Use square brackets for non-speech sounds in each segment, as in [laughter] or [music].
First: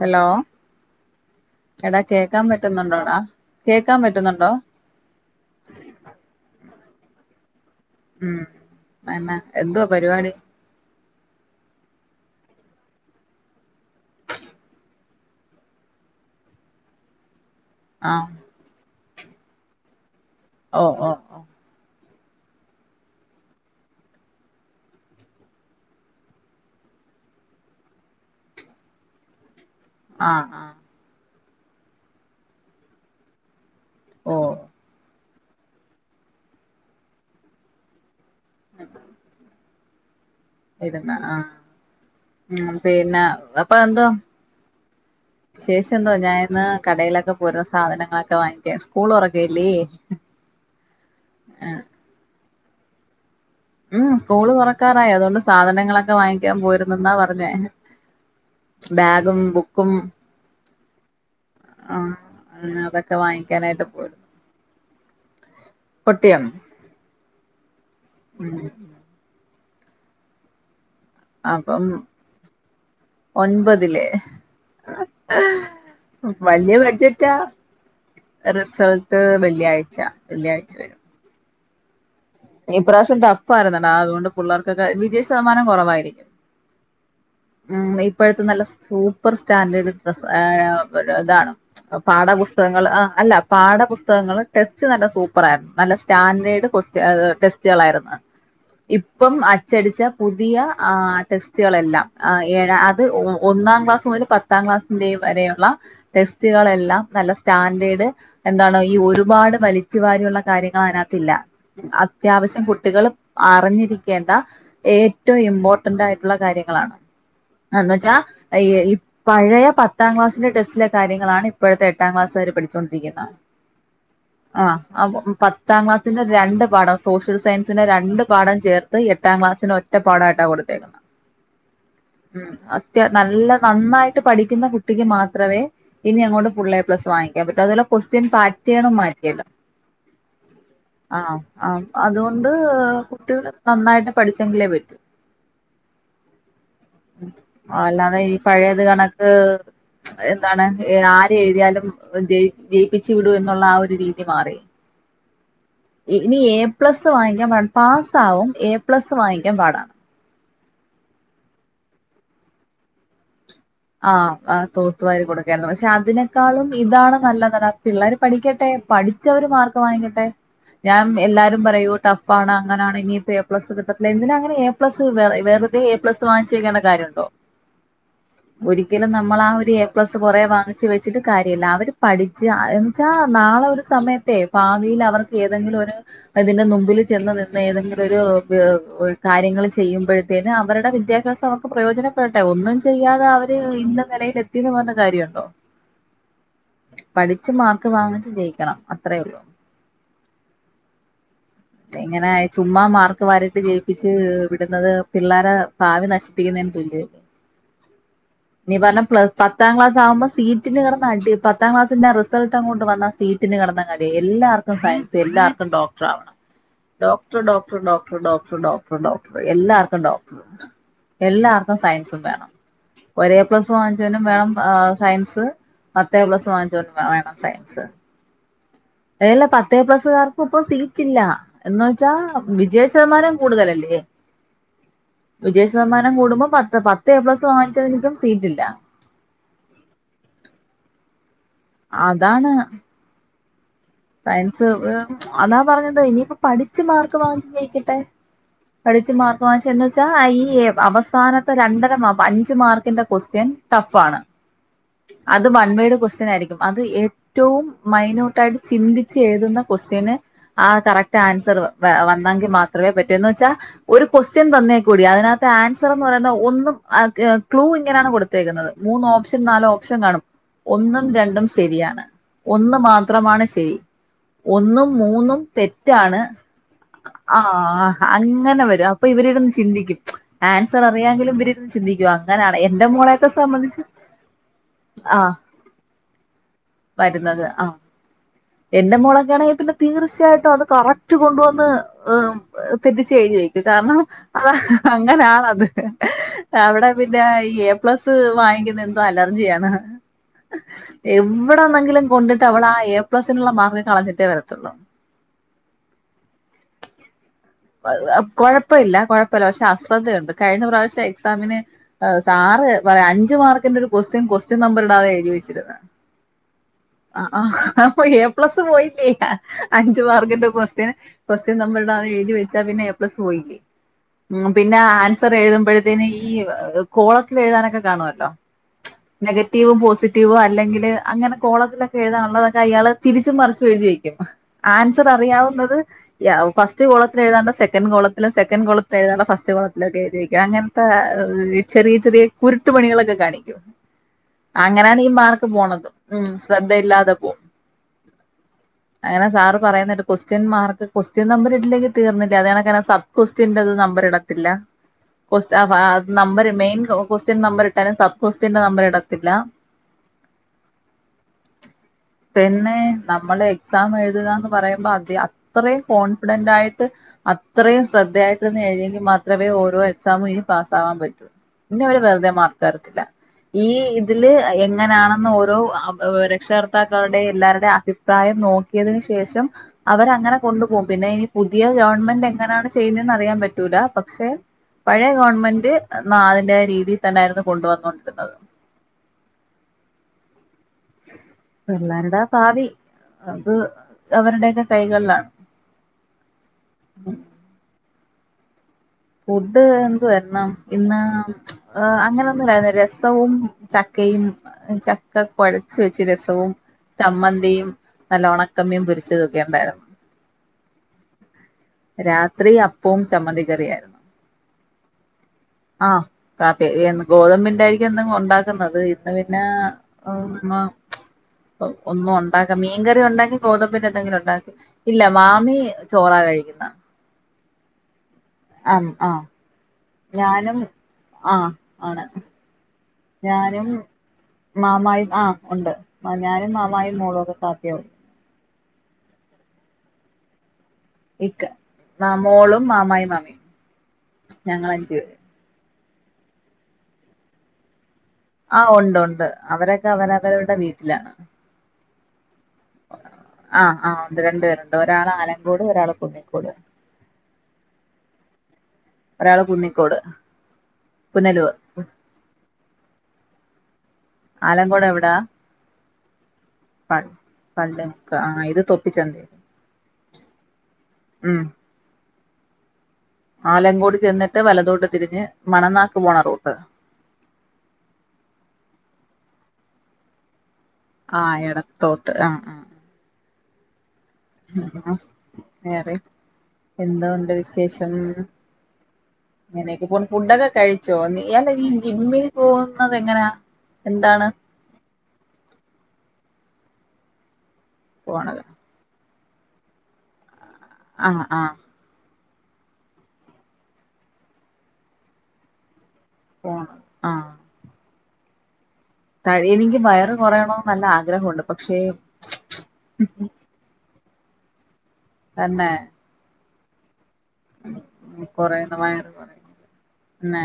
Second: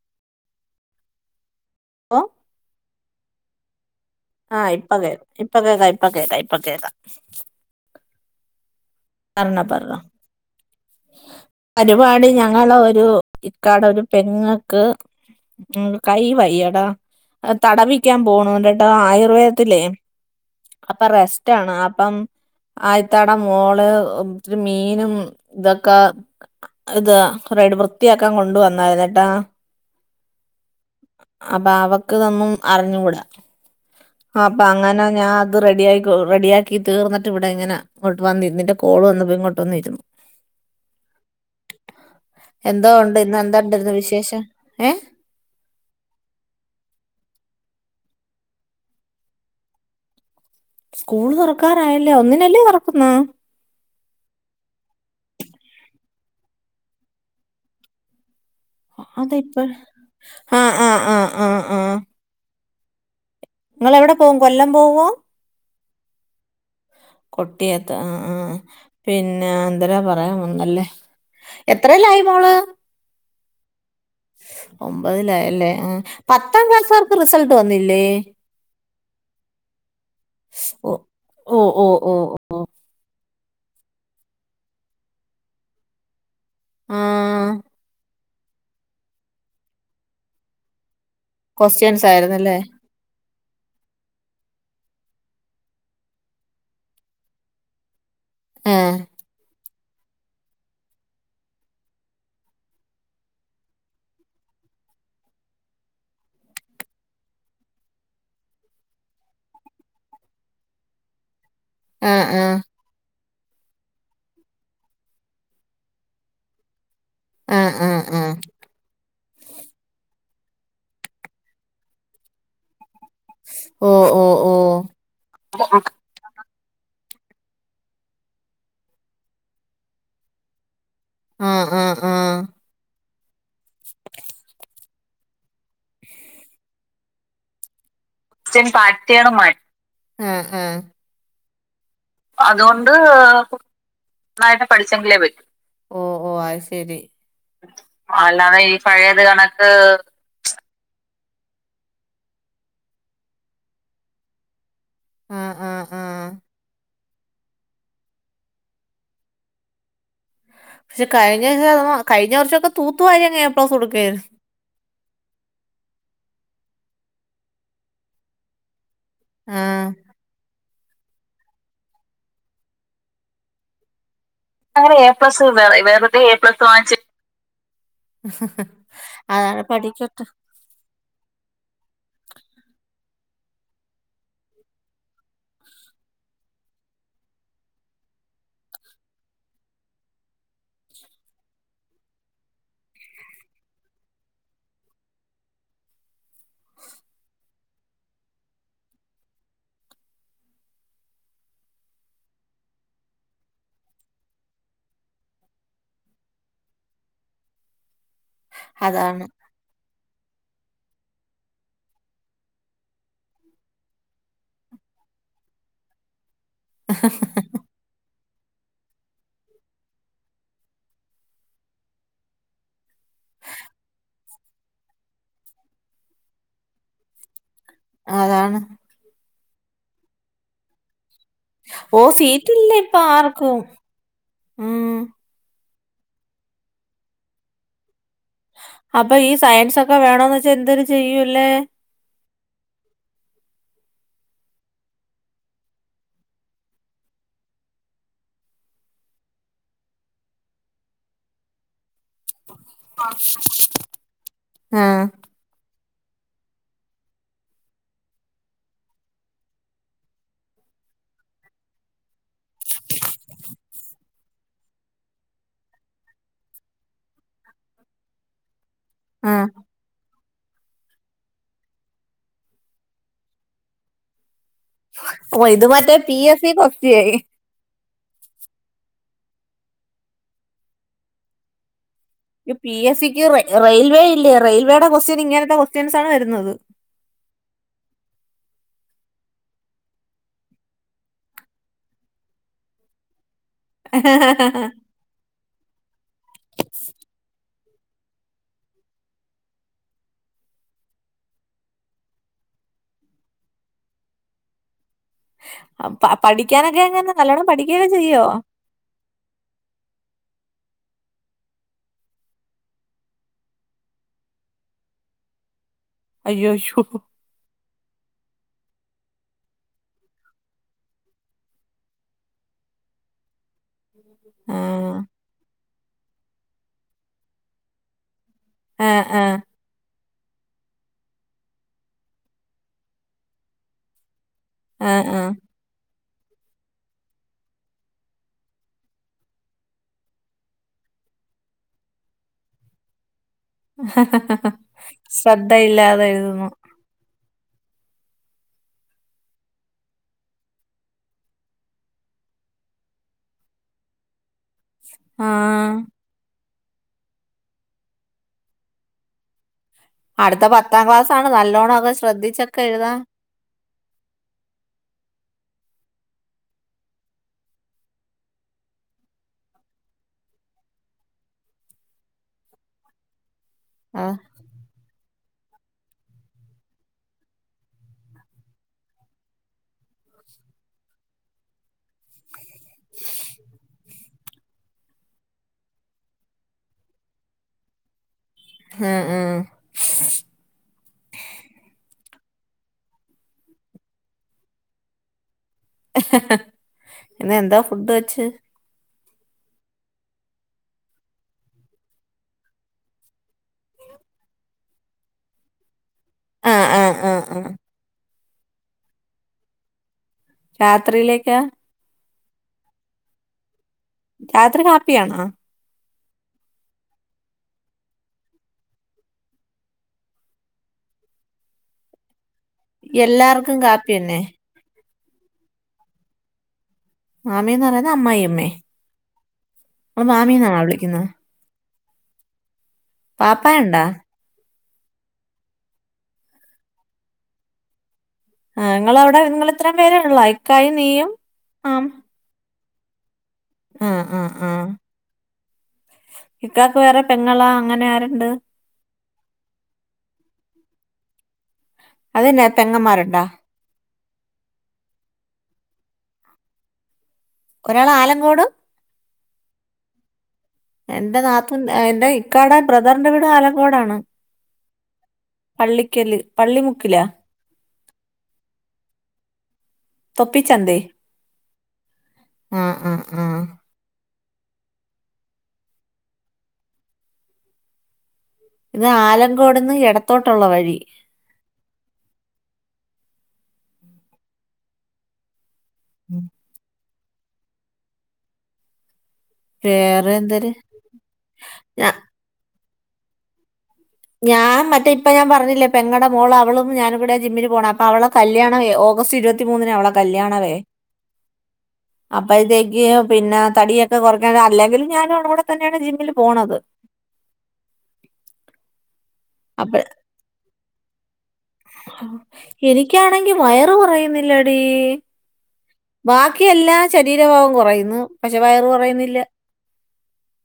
Hello എടാ കേക്കാൻ പറ്റ്ന്നുണ്ടോടാ കേ ആഹ് ഇപ്പൊ കേ ഇപ്പൊ കേക്കാം ഇപ്പൊ കേക്കാ ഇപ്പൊ കേക്കാം ഉം എന്നാ പറഞ്ഞോ എന്തുവാ പറഞ്ഞോ പരിപാടി പരിപാടി ഞ ഞങ്ങളൊരു ഇക്കാടെ ഒരു പെങ്ങക്ക് ഉം കൈ വയ്യടാ ആ തടവിക്കാ പോണ് ണ്ട്ട്ടാ ആയുർവേദത്തിലേ ഓ അപ്പൊ ഓ ഓ റെസ്റ്റ് ആണ് അപ്പം ആ യിത്താടെ മോള് ത്തിരി മീനും ഇതൊക്കെ ഇത് കുറേ വൃത്തിയാക്കാൻ കൊണ്ട വന്നായിരുന്നട്ടാ ആഹ് ആഹ് അപ്പൊ അവക്ക് ഇതൊന്നും അറിഞ്ഞുകൂടാ ഓ ആ അപ്പൊ അങ്ങനെ ഞാൻ അത് റെഡിയ റെഡിയാക്കി തീർന്നിട്ട് ഇവിടെ ഇങ്ങനെ- വന്നി നിന്റെ കോള് വന്നപ്പോ ഇങ്ങോട്ട്ന്ന ഇരുന്നു ഇതുന്ന ആ ഉം എന്തോ ഉണ്ട് പിന്നെ ഇന്ന് അപ്പ എന്താണ്ടായിരുന്നു എന്തോ വിശേഷം ഏ എന്തോ ഞൻ ഇന്ന് കടയിലൊക്കെ പോരുന്ന സാധനങ്ങളൊക്കെ വാങ്ങിക്ക സ്കൂൾ തുറക്കുവല്ലേ സ്കൂൾ തുറക്കാറായല്ലോ ഒന്നിന്നല്ലേ തൊറ- ശക്കുന്ന [unintelligible] ഉം സ്കൂള് തുറക്കാറായി അതുകൊണ്ട് സാധനങ്ങളൊക്കെ വാങ്ങിക്കാൻ പോയിരുന്ന ന്നാ പറഞ്ഞേ അത ബാഗും ഇപ്പൊ ബുക്കും ആഹ ആഹ് ആഹ് ആഹ് ആഹ് ആ [unintelligible] ഇങ്ങള് എവിടെ പോവും കൊല്ലം പോവോ കൊട്ടിയം കൊട്ടിയ ത്ത് അ ആഹ് പിന്നെ- എന്തരോ പറയാൻ വന്നല്ലേ അപ്പം എത്രേലായി മോള് ഒൻപതില് ഒമ്പതിലായല്ലേ ആ പത്താം വലിയ ക്ലാസ്സുകാർക്ക് ബഡ്ജറ്റാ റിസൾട്ട് വന്നില്ലേ റിസൾട്ട് വെള്ളിയാഴ്ച വെള്ളിയാഴ്ച ഓ വരും ഓ ഓ ഓ ഓ. ഇപ്രാവശ്യം ട ഡഫ്യിരുന്നെടാ അതുകൊണ്ട് പുള്ളേർക്കൊക്കെ വിജയ ശതമാനം കൊറവായിരിക്കും ആഹ് ഇപ്പോഴത്തെ നല്ല സൂപ്പർ സ്റ്റാൻഡേർഡ് ഡ്രസ്സ് ആയാം പ്പഴും അതാണ് ക്വസ്റ്റ്യൻസ് ആയിരുന്നല്ലേ പാഠപുസ്തകങ്ങൾ ആഹ് അല്ല പാഠപുസ്തകങ്ങള് ടെസ് സ് നല്ല സൂപ്പറായിരുന്നു നല്ല സ്റ്റാൻഡേർഡ് കൊ അതെ ടെസ്റ്റുകളായിരുന്ന ആ ഇപ്പം അ അച്ചടിച്ച പുതിയ ആ ടെസ്റ്റുകളെല്ല ഏഴ അത് ഒന്നാം ക്ലാസ് മുതൽ പത്താം ക്ലാസ്സിന്റെ വരെയുള്ള ടെസ്റ്റുകളെല്ലാം നല്ല സ്റ്റാൻഡേർഡ് എന്താണ് ഈ ഒരുപാട് വലിച്ചു വാരിയുള്ള കാര്യങ്ങൾ അതിനകത്തില്ല ആ ആ അത്യാവശ്യം കുട്ടികള്- അറിഞ്ഞിരിക്കേണ്ട ഏറ്റവും ഇമ്പോർട്ടന്റ് ആയിട്ടുള്ള കാര്യങ്ങളാണ് ആ ആ എന്ന് വെച്ചാ ആ ഈ പഴയ പത്താം ക്ലാസ് ന്റെടെസ്റ്റിലെ കാര്യങ്ങളാണ് ഇപ്പോഴത്തെ എട്ടാം ക്ലാസാര് പഠിച്ചുകൊ പടിച്ചോണ്ടിരിക്കുന്നെ ഓ ഓ ഓ ആഹ് അപ്പൊ പത്താം ക്ലാസ്സിന്റെ രണ്ട് സോഷ്യൽ സയൻസിന്റെ രണ്ട് പാഠം ചേർത്ത് എട്ടാം ക്ലാസ്സിന് ഒറ്റ പാഠായിട്ടാ കൊടുത്തേക്കുന്നത് ആ ആ ആ ഉം അത്യാ നല്ല നന്നായിട്ട് പഠിക്കുന്ന കു കുട്ടിക്ക് മാത്രവേ ഇനി അങ്ങോട്ട് ഫുൾള്ളേ പ്ലസ് വാങ്ങിക്കാൻ പറ്റു അതു കൊസ്റ്റ്യൻ പാറ്റേണും പാർട്ടിയാണ് മാറ്റിയല്ലോ മാ ആ ആ ആഹ് ആ അതുകൊണ്ട് കുട്ടികൾ നന്നായിട്ട് പഠിച്ചെങ്കിലേ പറ്റൂ ഓ ഓ അത് ശരി അല്ലാതെ ഈ പഴയത് കണക്ക് എന്താണ് ഇ എഴുതിയാലും ജയി ജയിപ്പിച്ചു വിടു എന്നുള്ള ആ ഒരു രീതി മാറി ആ ആ ആ ഇനി എ പ്ലസ് വാങ്ങിക്കാൻ പ പാസ്സാവും എ പ്ലസ്സ് വാങ്ങിക്കാൻ പാടാണ് പക്ഷെ കഴിഞ്ഞ [unintelligible] കഴിഞ്ഞ വർഷൊക്കെ തൂത്തു വാരിയങ്ങ് എ പ്ലസ് കൊടുക്കായിരുന്നു ആഹ് ആ തൂത്തുവാരി കൊടുക്കായിരുന്നു പക്ഷെ അതിനേക്കാളും ഇതാണ് നല്ലതട പിള്ളേര് പഠിക്കട്ടേ പഠിച്ചവര് ആ മാർക്ക് വാങ്ങിക്കട്ടെ ഞാം എല്ലാരും പറയും ടഫാണ് അങ്ങനാണ് ഇനിയിപ്പോ എ പ്ലസ് കിട്ട എന്തിനാങ്ങനെ എ പ്ലസ് വെ വെറുതെ എ പ്ലസ് വാങ്ങിച്ച് വെക്കേണ്ട കാര്യണ്ടോ ഒരിക്കലും നമ്മള് ആ അതാണ് ഒരു എ പ്ലസ് പഠിക്കട്ടെ കൊറേ വാങ്ങിച്ച് വെച്ചിട്ട് കാര്യല്ല അവര് പഠിച്ച് ന്ച്ചാ നാളെ ഒരു സമയത്തെ ഭാവിയിൽ അവർക്ക് ഏതെങ്കിലും ഒരു ഇതിന്റെ നുമ്പിൽ ചെന്ന് നിന്ന് ഏതെങ്കിലും ഒരു പ് ഒര് കാര്യങ്ങള് ചെയ്യുമ്പോഴത്തേന് അവരുടെ വിദ്യാഭ്യാസം അവർക്ക് പ്രയോജനപ്പെടട്ടെ ഒന്നും ചെയ്യാതെ അവര് ഇന്ന നിലയിൽ എത്തീന്ന് പറഞ്ഞ് കാര്യണ്ടോ പഠിച്ചു മാർക്ക് വാങ്ങിട്ട് ജയിക്കണം അത്രേയൊള്ളൂ എങ്ങനെ ചുമ്മാ മാർക്ക് വാരിട്ട് ജയിപ്പിച്ച് വിടുന്നത് പിള്ളേരെ ഭാവി നശിപ്പിക്കുന്നതിന് തുല്യേല്ലെ നീ പറഞ്ഞ പ്ല അതാണ് പത്താം ക്ലാസാകുമ്പോ സീറ്റിന് കട്ന്ന് അടി പത്താം ക്ലാസിന്റെ റിസൾട്ട് അങ്ങോട്ട് വന്നൽ സീറ്റിന് കടന്ന് അടീ എല്ലാർക്കും സയൻസ് എല്ലാർക്കും ഡോക്ടറാവണം doctor doctor doctor doctor doctor doctor എല്ലാർക്കും ഡോക്ടറ് എല്ലാർക്കും സയൻസും വേണം ഒരേപ്ലസ്സ് വാങ്ങിച്ചവനും വേണം സയൻസ് പത്തേഎപ്ലസ് വാങ്ങിച്ചോനും വേണം അതാണ് എല്ല പത്തേ എപ്ലസ്സുകാർക്കുപ്പൊ സീ റ്റില്ലാ ഓ എന്ന്വെച്ചാ സീറ്റില്ല വിജയ ഇപ്പൊ ശതമാനം ആർക്കും കൂടുതലല്ലേ ഉം വിജയ ശതമാനം കൂടുമ്പോൾ പത്ത് പത്ത് എപ്ലസ് വാങ്ങിച്ചവർക്കും അപ്പൊ ഈ സയൻസൊക്കെ വേണന്ന് വെച്ചാ എന്തരു ചെയ്യൂല്ലേ അതാണ് സയൻസ് അതാ പറഞ്ഞത് ഇനിയിപ്പോ പഠിച്ചു മാർക്ക് വാങ്ങി ജയിക്കട്ടെ പഠിച്ചു മാർക്ക് വാങ്ങിച്ച ന്ന്വച്ചാ ഐഈ അവസാനത്തെ രണ്ടര അഞ്ച്മാർക്കിന്റെ ക്വസ്റ്റ്യൻ ടഫാണ് ആ അത് വൺ വേഡ് ക്വസ്സനായിരിക്കും അത് ഏറ്റവും മൈനോട്ടായിട്ട് ചിന്തിച്ച് എഴുതുന്ന ക്വസ്റ്റ്യന് ആ കറക്റ്റ് ആൻസർ വ് വ വന്നെങ്കിൽ മാത്രമേ പറ്റൂന്ന് ച്ചാൽ ഒരു ക്വസ്റ്റ്യൻ തന്നേ കൂടി അതിനകത്ത് ആൻസറന്ന് പറയുന്ന ഒന്നും ആ ക് ക്ലൂ ഇങ്ങനെയാണ് കൊടുത്തേക്കുന്നത് മൂന്ന് ആ ഓപ്ഷൻ നാല് ഓപ്ഷൻ കാണും ഒന്നും രണ്ടും ശരിയാണ് ഒന്ന് മാത്രമാണ് ശ് ടി ഒന്നും മൂന്നും ഓ ഇത് മറ്റേ പി തെറ്റാണ് എസ് സി കൊസ്റ്റ്യൻ ആ അഅങ്ങനെ വരും അപ്പൊ ഇവരി രുന്ന് ചിന്തിക്കും ആൻസർ അറിയാങ്കിലും ഇവരിരുന്ന് ചിന്തിക്കും ഇ അങ്ങനാണ് പി എന്റെ എസ്സിക്ക് മോളെയൊക്കെ റൈ സംബന്ധിച്ച് റെയിൽവേ ഇല്ലേ റെയിൽവേടെ ആ കൊസ്റ്റ്യന് ഇങ്ങനത്തെ കൊസ്റ്റ്യൻസാണ് വരുന്നത് വരുന്നത് ആ എന്റെ മോളകാണെ പിന്നെ തീർച്ചയായിട്ടും അത് കറക്റ്റ് കൊണ്ടുവന്ന് എം തെറ്റിച്ചെഴുതിവെക്കും കാരണം അത് അങ്ങനാണത് അവിടെ പിന്നെ ഐ എ പ്ലസ് വാങ്ങിക്കുന്നെ എന്തോ അലർജിയാണ് എവിടെണെങ്കിലും കൊണ്ടിട്ട് അവള ആ എപ് പ്ലസിനുള്ള മാർക്ക് കളഞ്ഞിട്ടേ വരത്തുള്ളൂ അപ്പ പഠിക്കാനൊക്കെങ്ങനെ കൊഴപ്പല്ല കൊഴപ്പല്ല പക്ഷെ അശ്രദ്ധയുണ്ട് കഴിഞ്ഞ പ്രാവശ്യം എക്സാമിന് സാറ് പറയാ അഞ്ചുമാർക്കിന്റെ ഒരു ക്വസ്റ്റ്യൻ ക്വസ്റ്റ്യൻ നമ്പർ ഇടാതെ എഴുതിവെച്ചതെന്ന്. അയ്യോ അയ്യോ ആ ആഹ് അപ്പൊ പ്ലസ് പോയി [unintelligible] അഞ്ച് മാർക്കിന്റെ ക്വസ്റ്റ്യൻ ക്വസ്റ്റ്യൻ നമ്പറിടാതെ എഴുതി വെ ച്ചാ പിന്നെ എ പ്ലസ് പോയില്ലേ. ഉം ആ പിന്നെ ആൻസർ എഴുതുമ്പോഴത്തേന് ഈ ഈ കോളത്തിലെഴുതാനൊക്കെ കാണുവല്ലോ. ആ ആ നെഗറ്റീവും പോസിറ്റീ റ്റീവോ അല്ലെങ്കില് അങ്ങനെ കോളത്തിലൊക്കെ എഴുതാനുള്ളതൊക്കെ അയാള് തിരിച്ചും മറിച്ചും എഴുതി വയ്ക്കും. ആ ആൻസർ ആ അറിയാവുന്നത് യാവും ഫസ്റ്റ് കോളത്തി ലെഴുതെണ്ടേ സെക്കൻ്റ് കോളത്തിലും സെക്കൻഡ് കോളത്തിൽ എഴുതേണ്ടേ ഫസ്റ്റ് കോ ളത്തിലൊക്കെ എഴുതി വെക്കും. അങ്ങനത്തെ ചെറിയ ചെറിയ കുരുട്ടു പണികളൊക്കെ കാണിക്കും. അങ്ങനാണ് ഈ മാർക്ക് പോണത്. ശ്രദ്ധയില്ലാതെ ഉം. എഴുതുന്നു ശ്രദ്ധയില്ലാതെ പോവും. അങ്ങനെ സാറ് പറയുന്നെ കേട്ടു ക്വസ്റ്റ്യൻ മാർക്ക് ക്വസ്റ്റ്യൻ നമ്പർ ഇട്ടില്ലെങ്കിൽ തീർന്നില്ലേ. അതെ കണക്കിന് സബ്ക്വസ്റ്റിന്റത് നമ്പരിടത്തില്ല. ആ [unintelligible] നമ്പരിട് മെയിൻ കോ ക്വസ്റ്റൻ നമ്പരിട്ടാലും സബ് ക്വസ്റ്റ്യന്റെ നമ്പരിടത്തില്ല. അടുത്ത പത്താം ക്ലാസ് ആണ് നല്ലോണം ഒക്കെ ശ്രദ്ധിച്ചൊക്കെ പിന്നെ എഴുതാ നമ്മള് എക്സാം എഴുതുകാന്ന് പറയുമ്പോ അതി അത്രേം കോൺഫിഡന്റായിട്ട് അത്രയും ശ്രദ്ധയായിട്ടിരുന്നു എഴുതിയെങ്കിൽ മാത്രമേ ഓരോ എക്സാമും ഇനി പാസ് ആവാൻ പറ്റൂ. ഇനി അവര് വെറുതെ മാർക്ക് തരത്തില്ല. ഈ ആ ഇതില് എങ്ങനാണ് ന്ന് ഓരോ അ ഏ രക്ഷകർത്താക്കൾടെ എല്ലാരുടെ അഭിപ്രായം നോക്കിയതിന് ശേഷം അവരങ്ങനെ കൊണ്ടുപോഉം പിന്നെ ഇനി പുതിയ ഗവൺമെന്റ് എങ്ങനാണ് ചെയ്ന്നെന്ന് അറിയാൻ പറ്റൂല പക്ഷെ പഴയ ഗവൺമെന്റ് ന അതിന്റെയ രീതീ തന്നെആയിരുന്നു കൊണ്ടു വന്നോണ്ടിരുന്നത് അ അ പിള്ളേരുടെ ഭാവി അത് അവരുടെക്കെ കൈകൾലാണ് ഇന്നെന്താ ഫുഡ് വെച്ച്? ഫുഡ് എന്തുവാര്ന്നം ഇന്ന് അ അങ്ങനൊന്നു നേരെ രസവും ചക്കയും ചക്കകൊയ ച് വെച്ച് രസവും ആ ആ ആ ആ ച്ചമ്മന്തിയും നല്ല ഉണക്കമീൻമ്പൊരിച്ചതൊക്കെയു ണ്ടായിരുന്നു രാത്രിയിലേക്കാ? രാത്രി അപ്പവും ചമ്മന്തി കറിയായിരുന്നു രാത്രി കാപ്പിയാണോ? ആഹ് കാപ്പി ഇ എന്ന് ഗോതമ്പിന്റെ യിരിക്കും എന്തെങ്ക് ഉണ്ടാക്കുന്നത്. ഇന്ന് പിന്നേ [unintelligible] ഒന്നു പാക മീൻകറി ഉണ്ടെങ്കി എല്ലാവർക്കും ഗോതമ്പിന്റെ കാപ്പി എന്തെങ്കിലും തന്നെ ഉണ്ടാക് ഇല്ല മാമി ചോറാ കഴിക്കുന്നെ മാമീന്ന് പറയ്ന്നെ അമ്മായോ - അം അ പ്പൊ മാമീന്നാണാ വിളിക്കുന്നെ ആണ് പാപ്പായ ണ്ടാ മാമായിം ആഹ് ഉണ്ട് ഞാനും മാമായിം മോളും ഒക്കെ താത്തയാവും ആഹ് ഇങ്ങളവിടെ ഇങ്ങളിത്രേം പേരുള്ളൂ അയ് ഇക്ക വ മോളും മാമായും മാമിയും ആഹ് ആഹ് ആ ഞങ്ങളഞ്ചു പേര് ഇക്കാക്ക് വേറെ പെങ്ങളാ അങ്ങനെ ആരെ ആഹ് ഉണ്ട് ഉണ്ട് അവരൊക്കെ അവരവരുടെ വീട്ടിലാ അതെ ഞാ ആഹ് ആഹ് ണ്ട് രണ്ട് പേരുണ്ട് ഒരാളാലങ്കോട് ഒരാ [unintelligible] ഒരാളാലങ്കോടും ഒരാള് കുന്നിക്കോട് എന്താ പുനലൂർ നാത്തൂൻ എന്താ ഇക്കാടെ ബ്ര ദറിൻ്റെ വിട് ആലങ്കോടാണ് അലങ്കോടെവിടാ? പള്ളിക്കല് പ പള്ളിമുക്കിലാ പള്ളിമുക്ക് ആഹ് ഇത് തൊപ്പിചന്ത്‌ തൊപ്പിച്ചന്തേ ആ ആഹ് അഹ് അ ആലങ്കോട് ചെന്നിട്ട് വലത്തോട്ട് തിരിഞ്ഞ് മണനാക്ക് പോണ റൂട്ട് ഇത് ആലങ്കോട്ന്ന് ഏടത്തോട്ടൊള്ള വഴി ആഹ് എടത്തോട്ട് അ ആ അഹ് വേറെ ഉം. എന്തോണ്ട് വിശേഷം ഇങ്ങനെക്കെപോണ് വേറെ ഫുഡൊക്കെ എന്തര് കയ്ച്ചോ നിയാണ് ഈ ഞ ജിമ്മില് പോവ് അത് എങ്ങനെ ആ ഞാൻ മറ്റേ ഇപ്പ ഞാൻ പറഞ്ഞില്ലേ പെങ്ങടെ മോളാ ളും ഞാനും കൂടെ ജിമ്മിന് പോണെ അവളെ പോണത് കല്യാണവെ ഓഗസ്റ്റ് ഇരു മൂന്നിന അവളെ കല്യാണവേ അഹ് ആഹ് അപ്പഴ്ത്തേക്ക് പിന്നെ തടിയൊക്കെ കൊറക്കാൻ അല്ലേങ്കിലും ഞാനും അവളും കൂടെ തന്നാണ് ജിമ്മ് പോണ് അ താടിയെനിക്ക് അപ്പഴ് വയറ് കൊറയാണോന്ന് നല്ല ആഗ്രഹൊണ്ട് എനിക്കാണെങ്കി വയറ് പറയുന്നില്ലടി തന്നെ ക്കെല്ലാ [unintelligible] ശരീരഭാഗം കൊറയുന്ന് പക്ഷെ വയറ് കൊറയുന്നു കൊറയുന്നില്ല കൊറയുന്നു പിന്നെ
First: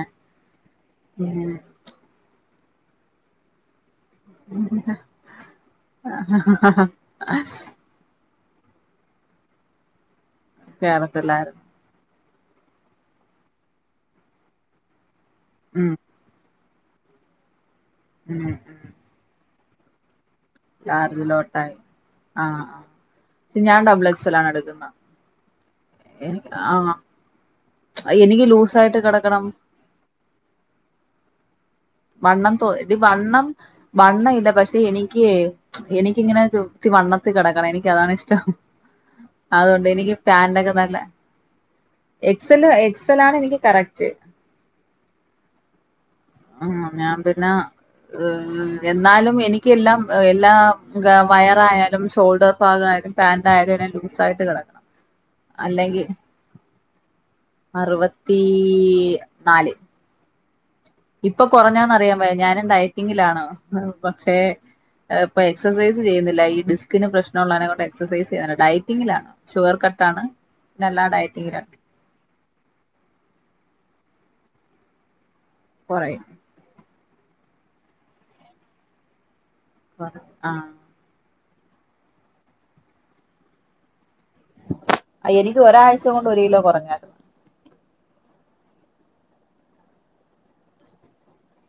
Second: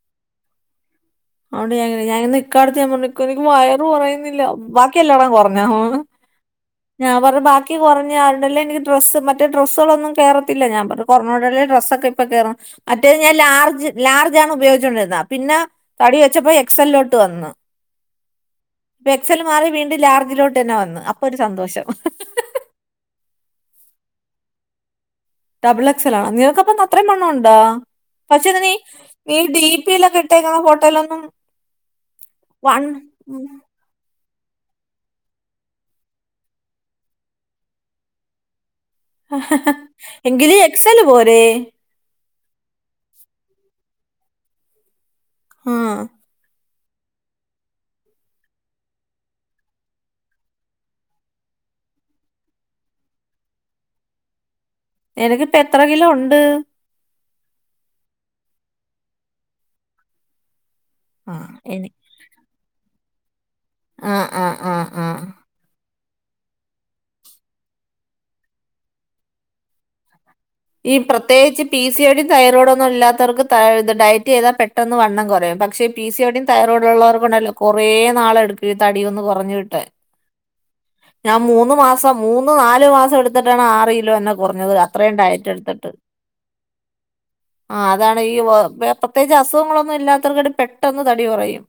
ഉം അതോണ്ട് ഞാനിങ്ങനെ ഞാ കാണിച്ചമ്ണ്ക്ക് നിക്ക് വയറ് കൊറയ് യ്ന്നില്ല ബാക്കി എല്ലാടോം കൊറഞ്ഞ ഹ ഞാൻ പറ ബാക്കി കൊറഞ്ഞ് യാര്ഡല്ല് എനിക്ക് ഡ്രസ്സ് മറ്റേ ഡ്രസ്സൊളൊന്നും കേറത്തില്ല ഞാൻ പറഞ്ഞ് കേറത്തില്ലായിരുന്നു കൊറെഞ്ഞോണ്ടാല്ലേ ഡ്രസ്സ് ഒക്കെ പ്പ കേറും മറ്റേത് ഞാൻ ലാർജ് ലാർജാണ് ഉപയോഗിച്ചോണ്ടിര്ന്നെ പിന്നെ തടി വെച്ചപ്പോ സെല്ലോട്ട് വന്ന് അ ഇപ്പൊ എക്സൽ മാറി വീണ്ടും ലാർജിലോ ലർജിലോട്ടായി ആഹ് ആ ഞാൻ ഡബ്ൾ എക് സലാണ് എടുക്കുന്നത് ഡബിൾ എക്സലോ എനിക്ക് നിനക്കപ്പ ആഹ് അത്രേം വണ്ണണ്ടോ എനിക്ക് പക്ഷെ [unintelligible] നി ലൂസായിട്ട് ഈ കിടക്കണം ഡിപി യിലൊക്കെ ഇട്ടേക്കണ ഫോട്ടോലൊന്നും വണ്ണം തോ വണ്ണം വണ്ണം ഇല പക്ഷെ എനിക്ക് എനിക്കിങ്ങനെ വണ്ണത്തി കിടക്കണം എനിക്ക് അതാണ് ഇഷ്ടം അതുകൊണ്ട് എനിക്ക് എങ്കില് എക്സല് പോരെ എക്സെല് എക്സെൽ ആണ് എനിക്ക് കറക്റ്റ് ആഹ് ആ ഞാൻ പിന്നെ എന്നാലും എനക്ക് എല്ലാം എല്ലാ വയറയാലും ഷോൾഡർ ഭാഗയാലും പാന്റായയാലും എല്ലാം ലൂസ് ആയിട്ട് കിടക്കണം എനക്കിപ്പോ എത്ര കിലോ അല്ലെങ്കിൽ ഉണ്ട് അറുപത്തി നാല് ആ ഇപ്പൊ എനി കുറഞ്ഞാന്ന് അറിയാൻ വയ്യ ഞാനെ ടയറ്റ് എങ്കിലാണോ ആ പക്ഷെ ആ ആ ആ പ്പോ എക്സർസൈസ് ചെയ്യുന്നില്ല ഈ ഡിസ്കിന് പ്രശ്നംള്ളെ എക്സൈസ് ഡയറ്റിങ്ങിലാണ്ണ് ഷുഗർ കട്ട് ആണ് ഈ പ്രത്യേകിച്ച് P C O D thyroid ഒന്നും ഇല്ലാത്തവർക്ക് ഡയറ്റ് ചെയതാ പെട്ടെന്ന് വണ്ണം കൊറയും പക്ഷേ പി സി കുറയും ഓ ടി തയാറോടുള്ളവർ ഇപ്പണ്ടല്ലൊ കൊറേ നാള എടുക്ക് ഈ തടിയൊന്ന് കൊറഞ്ഞിട്ട് ആഹ് ഞാൻ മൂന്ന് മാസം മൂന്ന് നാലു മാസം എടുത്തിട്ടാണ് ആറ് കിലോ എന്നെ കുറഞ്ഞത് അത്രയ്യും ഡയ ഇത് ഒരാഴ്ച കൊണ്ട് ഒരു കിലോ കൊറഞ്ഞാര്ന്നു ആ അതാണ് ഈ പ്രത്യേകിച്ച് അസുഖങ്ങളൊന്നും ഇല്ലാത്തവർക്ക്ട്ട്ട് പെട്ടെന്ന് തടി കൊറയും